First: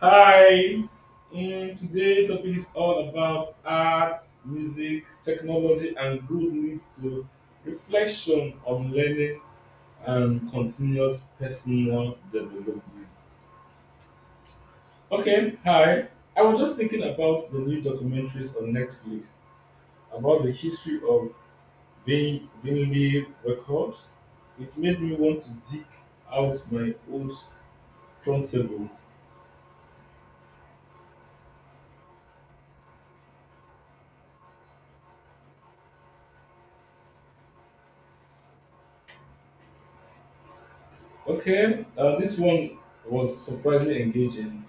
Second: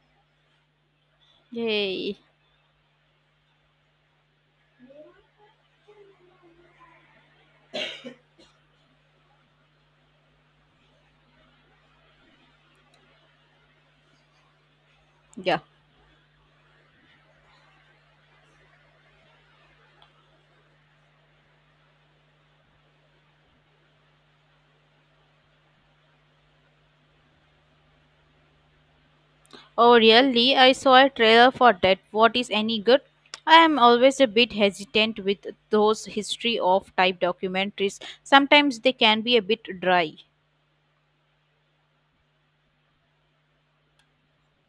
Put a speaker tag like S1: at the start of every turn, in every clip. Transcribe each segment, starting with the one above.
S1: Hi.
S2: Yay.
S1: Today topic is all about art, music, technology, and good leads to reflection on learning and continuous personal development. Okay,
S2: Yeah.
S1: hi. I was just thinking about the new documentaries on Netflix about the history of Vinley record. It made me want to dig out my old turntable.
S2: Oh, really? I saw a trailer for that. What is any good? I am always a bit hesitant with those history of type documentaries. Sometimes they can be a bit dry.
S1: Okay, this one was surprisingly engaging.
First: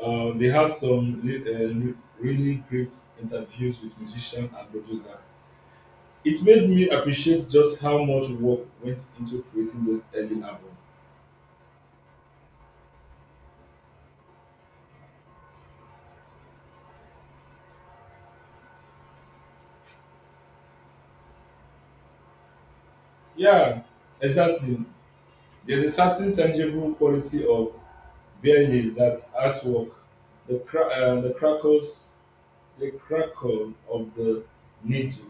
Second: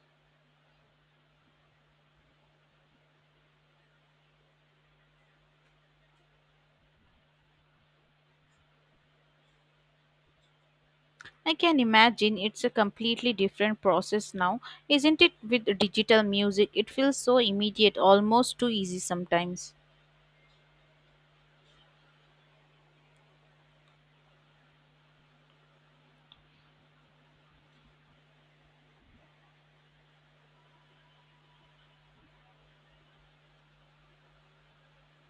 S1: They had some really great interviews with musicians and producers. It made me appreciate just how much work went into creating those early albums.
S2: I can imagine it's a completely different process now, isn't it? With digital music, it feels so immediate, almost too easy sometimes.
S1: Yeah, exactly. There's a certain tangible quality of barely that's artwork, the crackles, the crackle of the needle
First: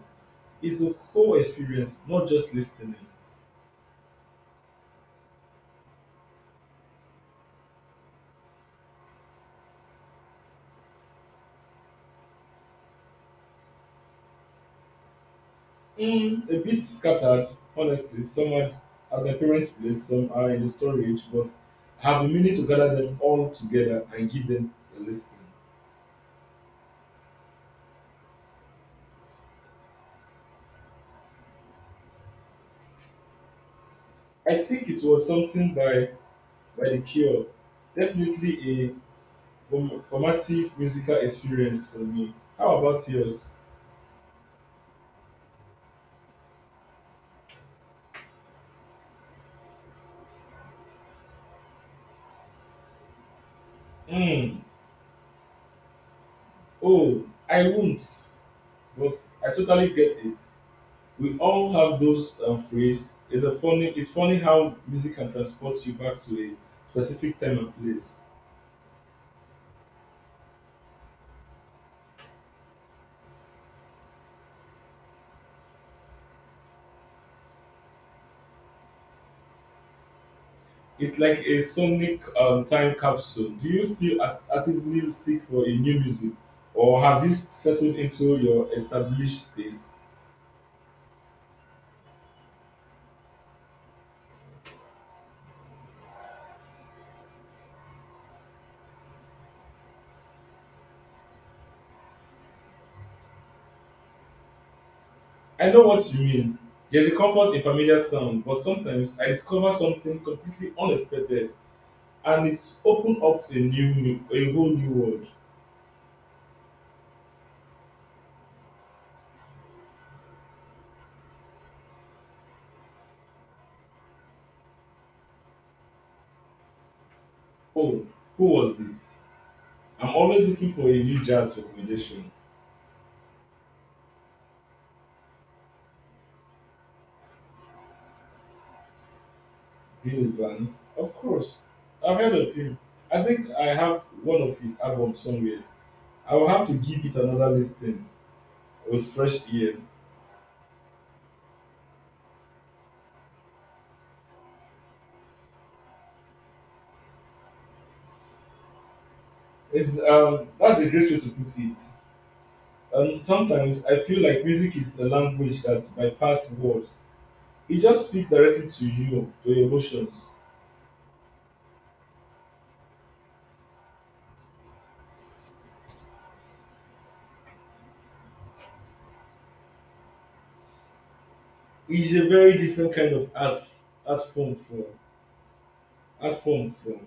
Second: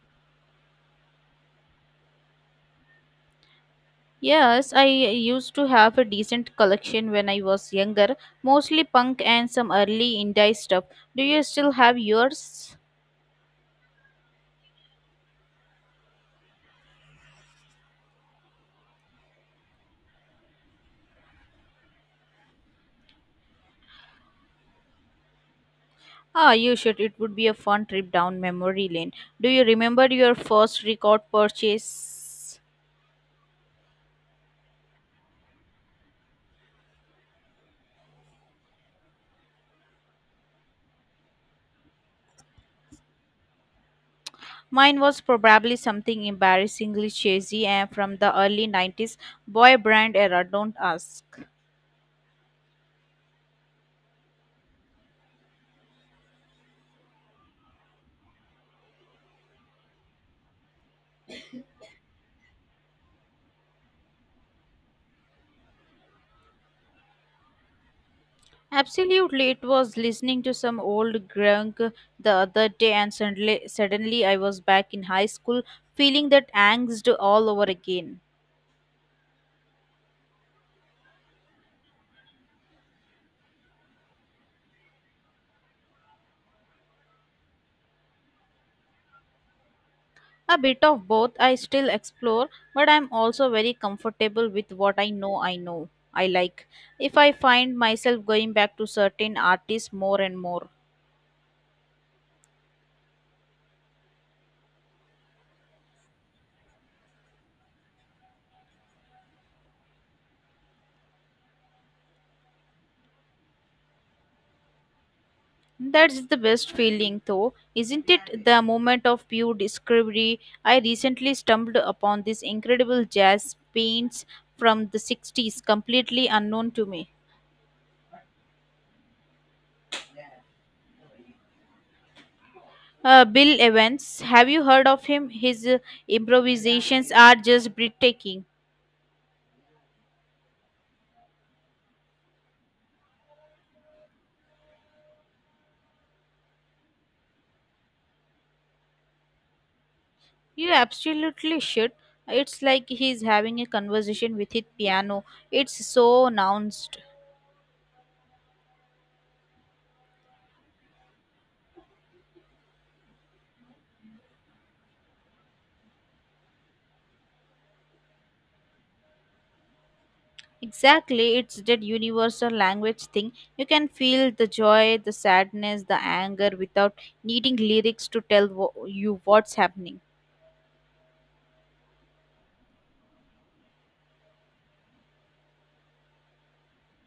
S1: is the whole experience, not just listening.
S2: Yes, I used to have a decent collection when I was younger, mostly punk and some early indie stuff. Do you still have yours?
S1: Mm, a bit scattered, honestly. Some are at my parents' place, some are in the storage, but I have been meaning to gather them all together and give them a listing.
S2: Ah, you should. It would be a fun trip down memory lane. Do you remember your first record purchase?
S1: I think it was something by The Cure. Definitely a formative musical experience for me. How about yours?
S2: Mine was probably something embarrassingly cheesy and from the early 90s boy brand era, don't ask.
S1: Mm, oh, I won't, but I totally get it. We all have those phrases. It's a funny. It's funny how music can transport you back to a specific time and place.
S2: Absolutely, it was listening to some old grunk the other day and suddenly I was back in high school feeling that angst all over again.
S1: It's like a sonic time capsule. Do you still actively seek for a new music, or have you settled into your established taste?
S2: A bit of both. I still explore, but I'm also very comfortable with what I know. I like. If I find myself going back to certain artists more and more.
S1: I know what you mean. There's a comfort in familiar sound, but sometimes I discover something completely unexpected, and it's opened up a new, new a whole new world.
S2: That's the best feeling though, isn't it? The moment of pure discovery. I recently stumbled upon this incredible jazz paints from the 60s, completely unknown to me.
S1: Oh, who was it? I'm always looking for a new jazz recommendation.
S2: Bill Evans, have you heard of him? His improvisations are just breathtaking.
S1: Billy Vance, of course. I've heard of him. I think I have one of his albums somewhere. I will have to give it another listen with fresh ear.
S2: You absolutely should. It's like he's having a conversation with his piano. It's so announced.
S1: It's. That's a great way to put it. And sometimes I feel like music is a language that bypass words. It just speaks directly to you, to your emotions.
S2: Exactly, it's that universal language thing. You can feel the joy, the sadness, the anger without needing lyrics to tell you what's happening.
S1: It's a very different kind of art form from art form from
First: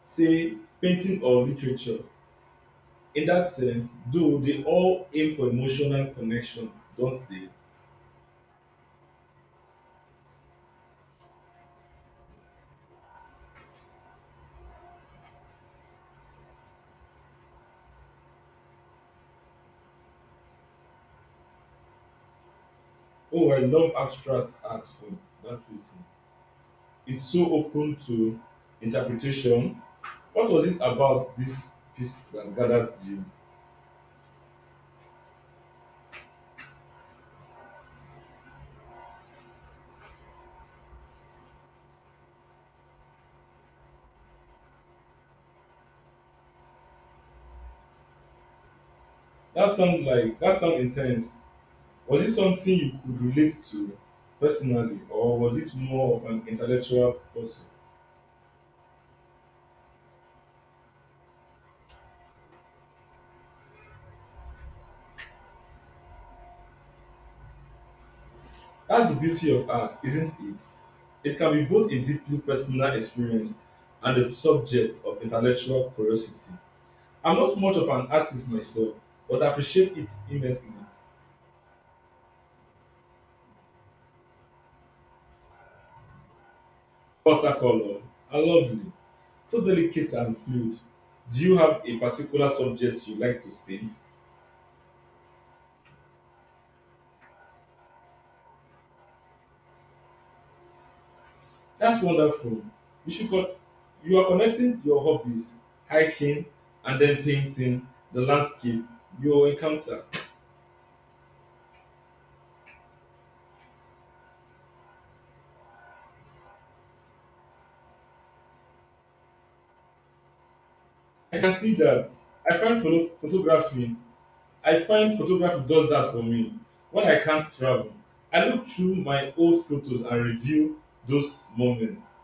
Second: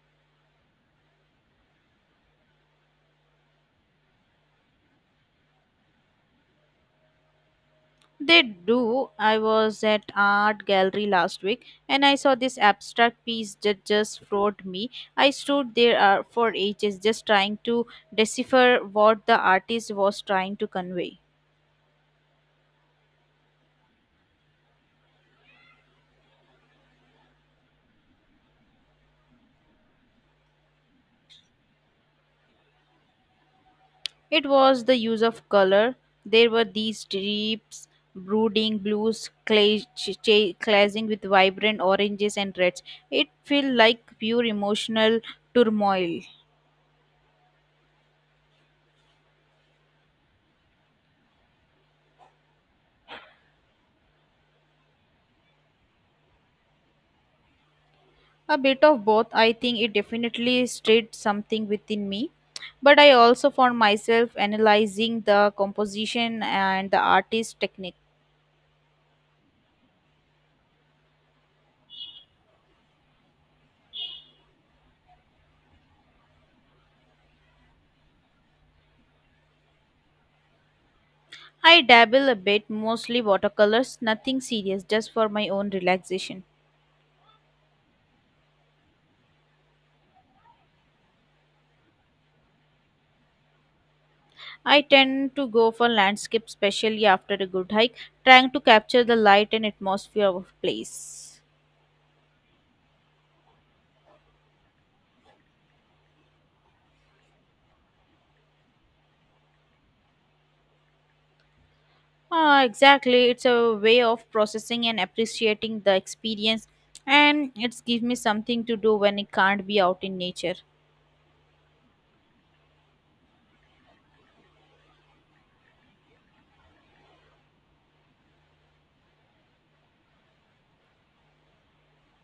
S1: say painting or literature. In that sense, though they all aim for emotional connection, don't they?
S2: They do. I was at art gallery last week and I saw this abstract piece that just floored me. I stood there for ages just trying to decipher what the artist was trying to convey.
S1: Oh, I love abstract art for that reason. Is so open to interpretation. What was it about this piece that gathered you?
S2: It was the use of color. There were these deep, brooding blues clashing with vibrant oranges and reds. It felt like pure emotional turmoil.
S1: That sounds intense. Was it something you could relate to personally, or was it more of an intellectual puzzle?
S2: A bit of both. I think it definitely stirred something within me. But I also found myself analyzing the composition and the artist's technique.
S1: That's the beauty of art, isn't it? It can be both a deeply personal experience and a subject of intellectual curiosity. I'm not much of an artist myself, but I appreciate it immensely.
S2: I dabble a bit, mostly watercolors, nothing serious, just for my own relaxation.
S1: Watercolor are lovely. So delicate and fluid. Do you have a particular subject you like to paint?
S2: I tend to go for landscape, especially after a good hike, trying to capture the light and atmosphere of a place.
S1: That's wonderful. You should con- you are connecting your hobbies, hiking and then painting the landscape you encounter.
S2: Ah, exactly. It's a way of processing and appreciating the experience, and it's gives me something to do when it can't be out in nature.
S1: I can see that. I find photo- photography. I find photography does that for me. When I can't travel, I look through my old photos and review those moments.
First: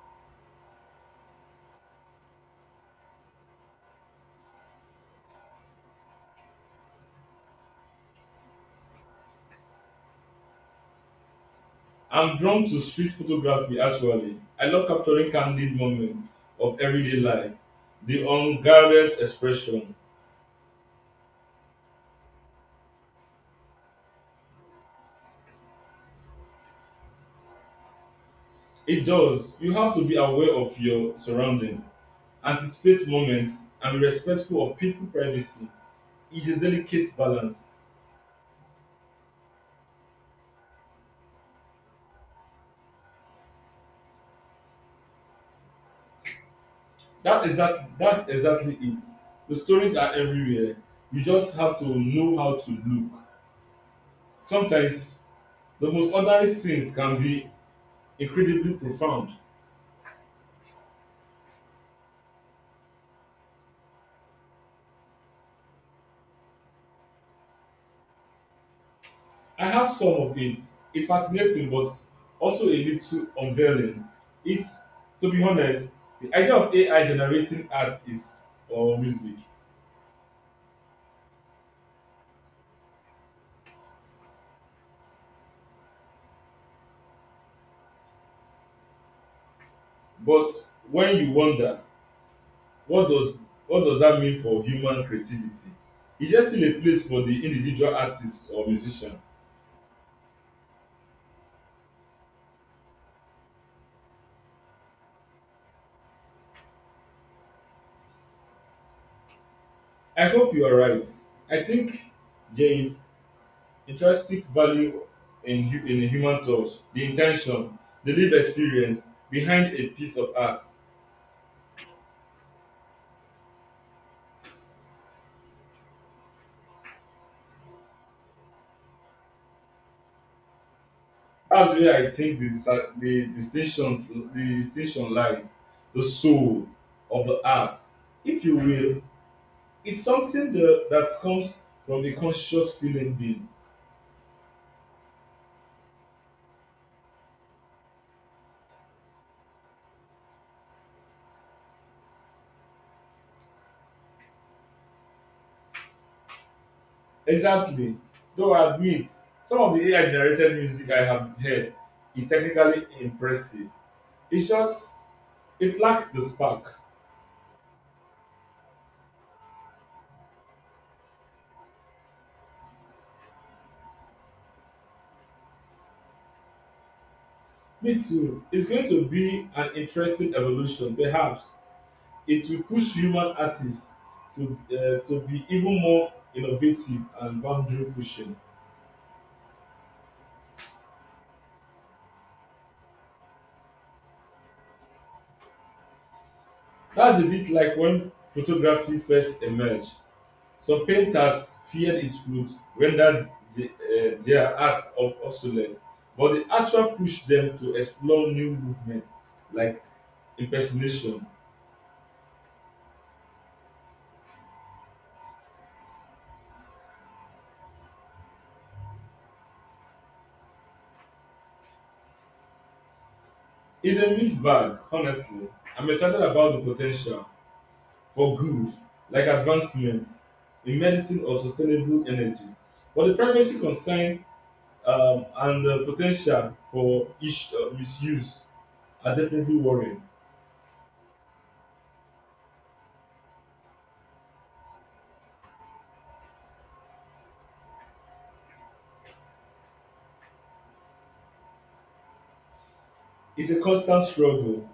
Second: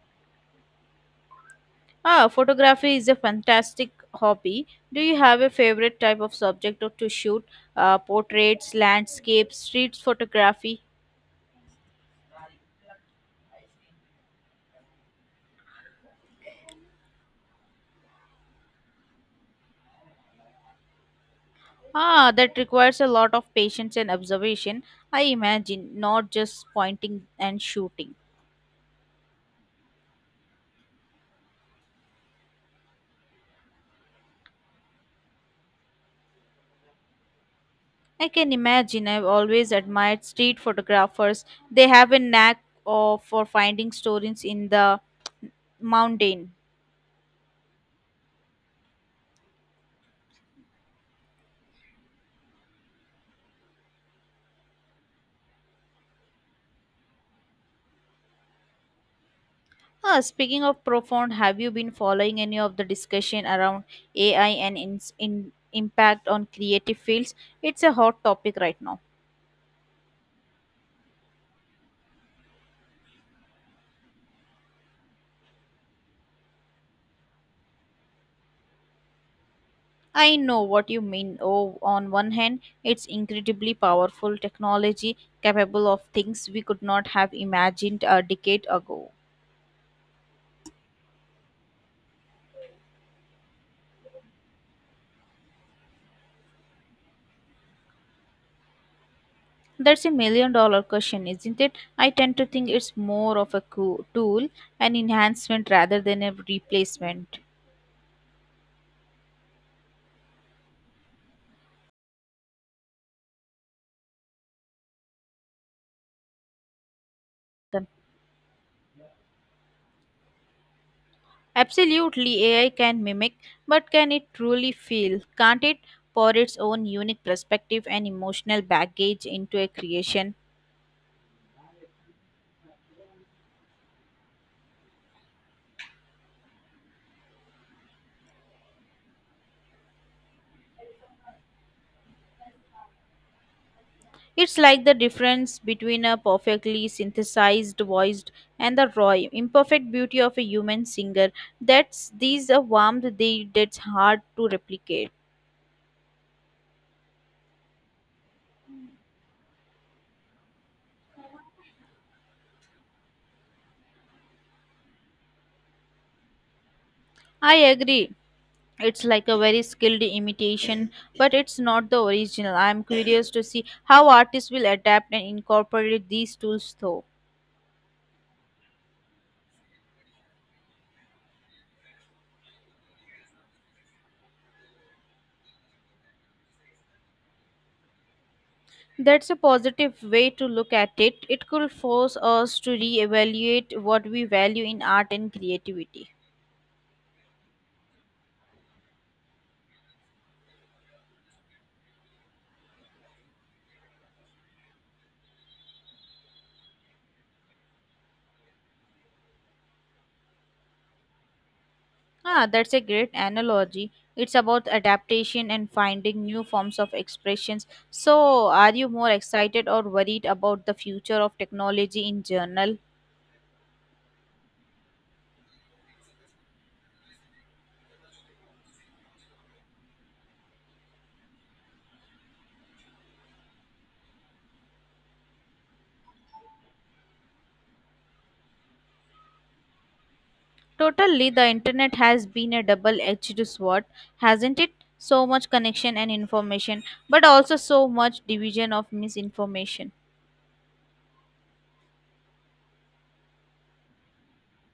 S2: Ah, photography is a fantastic hobby. Do you have a favorite type of subject or to shoot? Portraits, landscapes, street photography.
S1: I'm drawn to street photography actually. I love capturing candid moments of everyday life, the unguarded expression.
S2: Ah, that requires a lot of patience and observation, I imagine, not just pointing and shooting.
S1: It does. You have to be aware of your surrounding, anticipate moments, and be respectful of people's privacy. It's a delicate balance.
S2: I can imagine I've always admired street photographers. They have a knack of, for finding stories in the mountain.
S1: That's exactly it. The stories are everywhere. You just have to know how to look. Sometimes the most ordinary scenes can be incredibly profound.
S2: Ah, speaking of profound, have you been following any of the discussion around AI and ins in impact on creative fields? It's a hot topic right now.
S1: I have some of it. It's fascinating, but also a little unveiling. It's, to be honest, the idea of AI generating art is or music.
S2: I know what you mean. Oh, on one hand, it's incredibly powerful technology capable of things we could not have imagined a decade ago.
S1: But when you wonder, what does that mean for human creativity? Is there still a place for the individual artist or musician?
S2: That's a million dollar question, isn't it? I tend to think it's more of a tool, an enhancement rather than a replacement.
S1: I hope you are right. I think there is intrinsic value in a human touch, the intention,
S2: Then-
S1: the lived experience behind a piece of art.
S2: Absolutely, AI can mimic, but can it truly feel? Can't it pour its own unique perspective and emotional baggage into a creation?
S1: That's where I think the distinction lies. The soul of the art, if you will, is something that comes from the conscious feeling being.
S2: It's like the difference between a perfectly synthesized voice and the raw, imperfect beauty of a human singer. That's these a warmth they that's hard to replicate.
S1: Exactly. Though I admit, some of the AI generated music I have heard is technically impressive. It's just it lacks the spark.
S2: I agree. It's like a very skilled imitation, but it's not the original. I'm curious to see how artists will adapt and incorporate these tools though.
S1: Me too. It's going to be an interesting evolution, perhaps. It will push human artists to um to be even more innovative and boundary pushing.
S2: That's a positive way to look at it. It could force us to reevaluate what we value in art and creativity.
S1: That's a bit like when photography first emerged. Some painters feared it would render their art ob obsolete, but the actual pushed them to explore new movements like impersonation.
S2: Ah, that's a great analogy. It's about adaptation and finding new forms of expressions. So, are you more excited or worried about the future of technology in general?
S1: It's a mixed bag, honestly. I'm excited about the po ten tial for good like advancements in medicine or sustainable energy, but the privacy concern, and the po ten tial for misuse are definitely worrying.
S2: Totally, the internet has been a double edged sword, hasn't it? So much connection and information, but also so much division of misinformation.
S1: It's a constant struggle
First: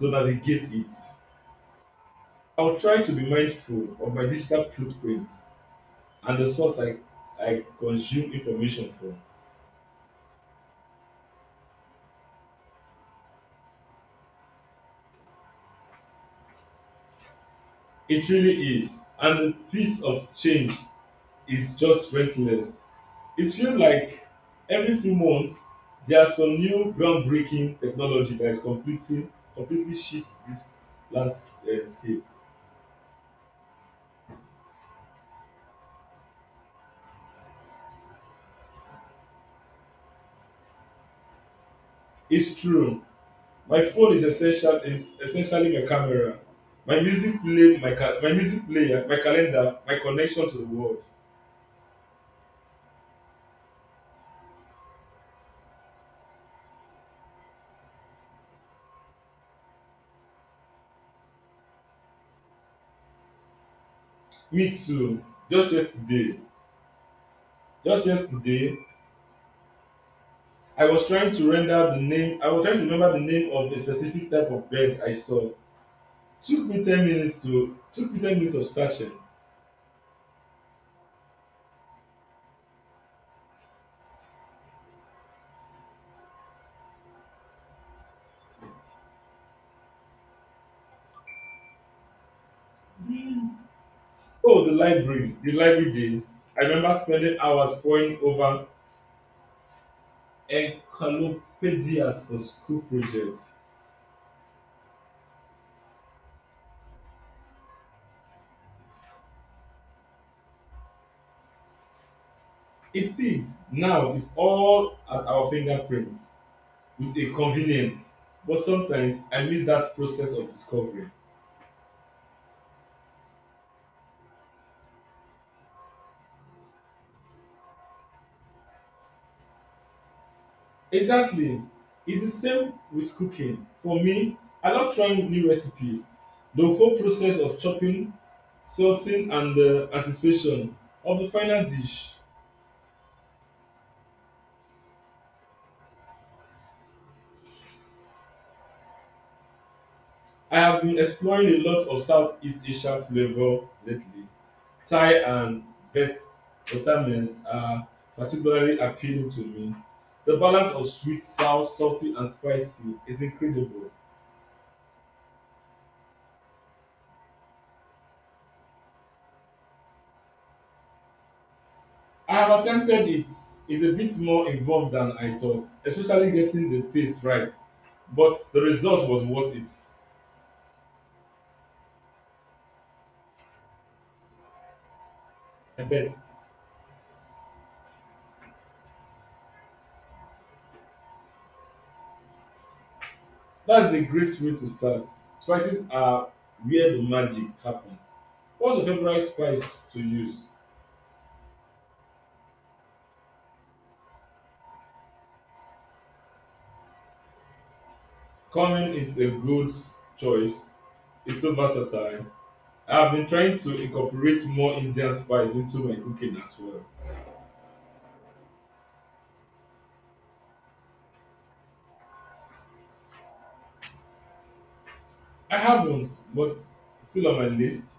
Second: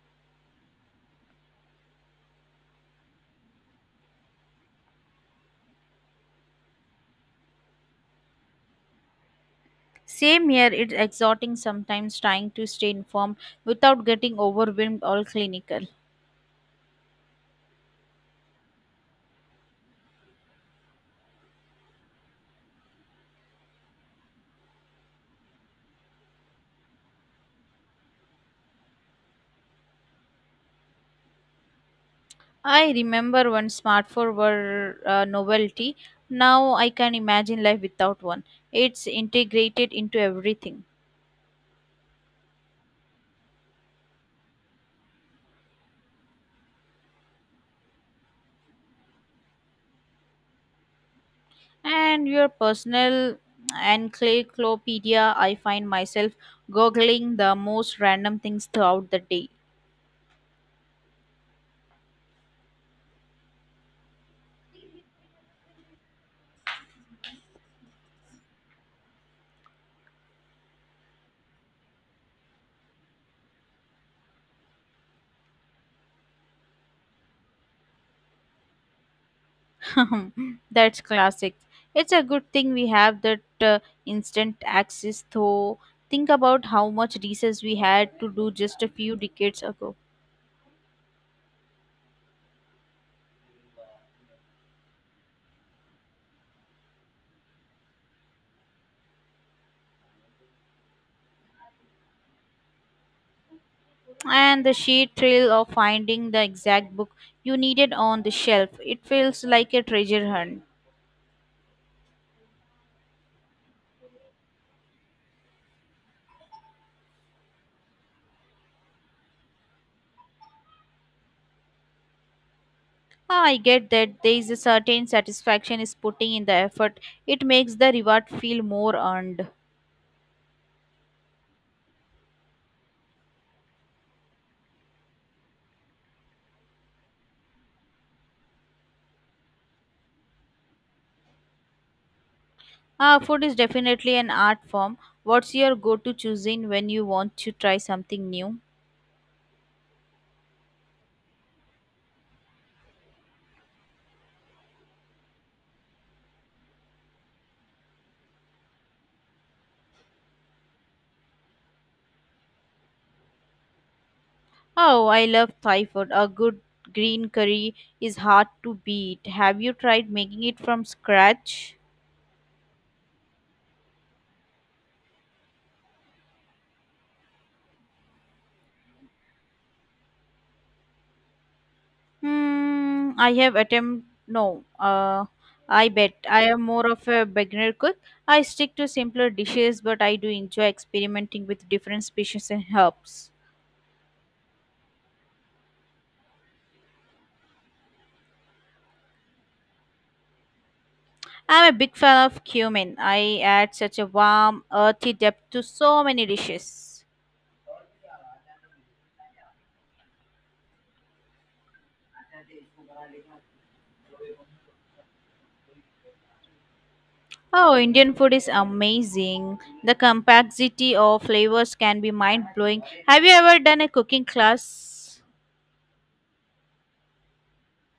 S1: to navigate it. I will try to be mindful of my digital footprint and the source I consume information from.
S2: Same here, it's exhorting sometimes trying to stay informed without getting overwhelmed or clinical.
S1: It really is, and the pace of change is just reckless. It feels like every few months there's some new groundbreaking technology that is completing completely shifts this landscape.
S2: I remember when smartphones were a novelty. Now I can imagine life without one. It's integrated into everything.
S1: It's true. My phone is essentially my camera, my music player, my calendar, my connection to the world.
S2: And your personal encyclopedia, I find myself googling the most random things throughout the day.
S1: Me too. Just yesterday, just yesterday, I was trying to render the name. I was trying to remember the name of a specific type of bird I saw. Took me 10 minutes of searching.
S2: That's classic. It's a good thing we have that instant access, though. Think about how much research we had to do just a few decades ago.
S1: Oh, the library days. I remember spending hours poring over encyclopedias for school projects.
S2: And the sheer thrill of finding the exact book you needed on the shelf. It feels like a treasure hunt.
S1: It seems now it's all at our fingerprints with a convenience, but sometimes I miss that process of discovery.
S2: Ah, I get that there is a certain satisfaction is putting in the effort. It makes the reward feel more earned.
S1: Exactly, it's the same with cooking. For me, I love trying new recipes. The whole process of chopping, salting, and the anticipation of the final dish.
S2: Ah, food is definitely an art form. What's your go-to cuisine when you want to try something new?
S1: I have been exploring a lot of Southeast Asian flavor lately. Thai and Viet Vietnamese are particularly appealing to me. The balance of sweet, sour, salty, and spicy is incredible.
S2: Oh, I love Thai food. A good green curry is hard to beat. Have you tried making it from scratch?
S1: I have attempted it. It's a bit more involved than I thought, especially getting the pace right, but the result was worth it,
S2: Hmm, I have attempt no.
S1: I
S2: I
S1: bet.
S2: bet I am more of a beginner cook. I stick to simpler dishes, but I do enjoy experimenting with different species and herbs.
S1: That's a great way to start. Spices are where the magic happens. What's your favorite spice to use?
S2: I'm a big fan of cumin. I add such a warm, earthy depth to so many dishes.
S1: Cumin is a good choice. It's so versatile. I have been trying to incorporate more Indian spice into my cooking as well.
S2: Oh, Indian food is amazing. The complexity of flavors can be mind blowing. Have you ever done a cooking class?
S1: I haven't, but still on my list.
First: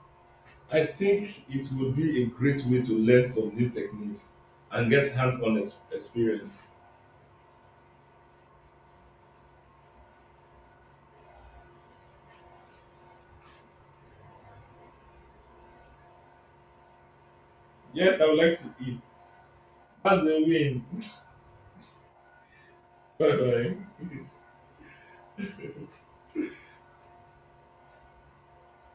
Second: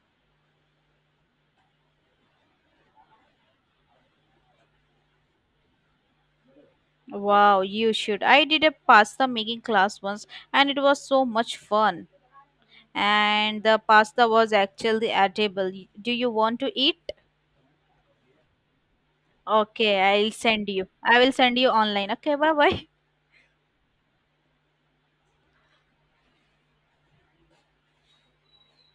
S1: I think it would be a great way to learn some new techniques and get hands on experience.
S2: Wow, you should. I did a pasta making class once and it was so much fun. And the pasta was actually edible. Do you want to eat?
S1: Yes, I would like to eat.
S2: Okay,
S1: That's
S2: I'll
S1: a
S2: send
S1: win.
S2: you. I will send you online. Okay, bye bye.
S1: Bye bye.